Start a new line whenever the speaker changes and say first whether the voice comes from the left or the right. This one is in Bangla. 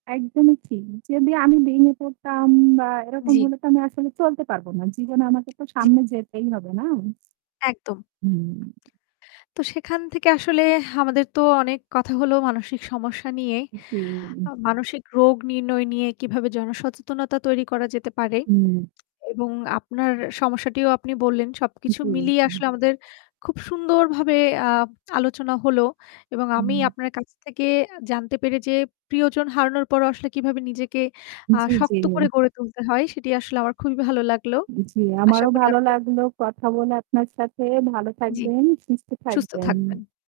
right: একদমই ঠিক। যদি আমি ভেঙে পড়তাম বা এরকম
left: জ্বি।
right: হলে তো আমি আসলে চলতে পারবো না। জীবনে আমাকে তো
left: জি।
right: সামনে যেতেই হবে, না?
left: একদম।
right: হুম।
left: তো সেখান থেকে আসলে আমাদের তো অনেক কথা হলো মানসিক সমস্যা নিয়ে। আ
right: জি।
left: মানসিক রোগ নির্ণয় নিয়ে কিভাবে জনসচেতনতা তৈরি করা যেতে পারে
right: হুম।
left: এবং আপনার সমস্যাটিও আপনি বললেন, সবকিছু
right: জি।
left: মিলিয়ে
right: হুম।
left: আসলে আমাদের খুব সুন্দরভাবে আ আলোচনা হলো। এবং আমি
right: হুম।
left: আপনার কাছ থেকে আ জানতে পেরে যে প্রিয়জন হারানোর পরও আসলে কিভাবে নিজেকে আ
right: জ্বী, জ্বী।
left: শক্ত করে গড়ে তুলতে হয় সেটি আসলে আমার খুবই ভালো লাগলো।
right: জ্বী,
left: আশা
right: আমারও
left: করি
right: ভালো
left: আপনিও
right: লাগলো কথা বলে আপনার সাথে। ভালো
left: জ্বী।
right: থাকবেন। সুস্থ
left: সুস্থ
right: থাকবেন।
left: থাকবেন।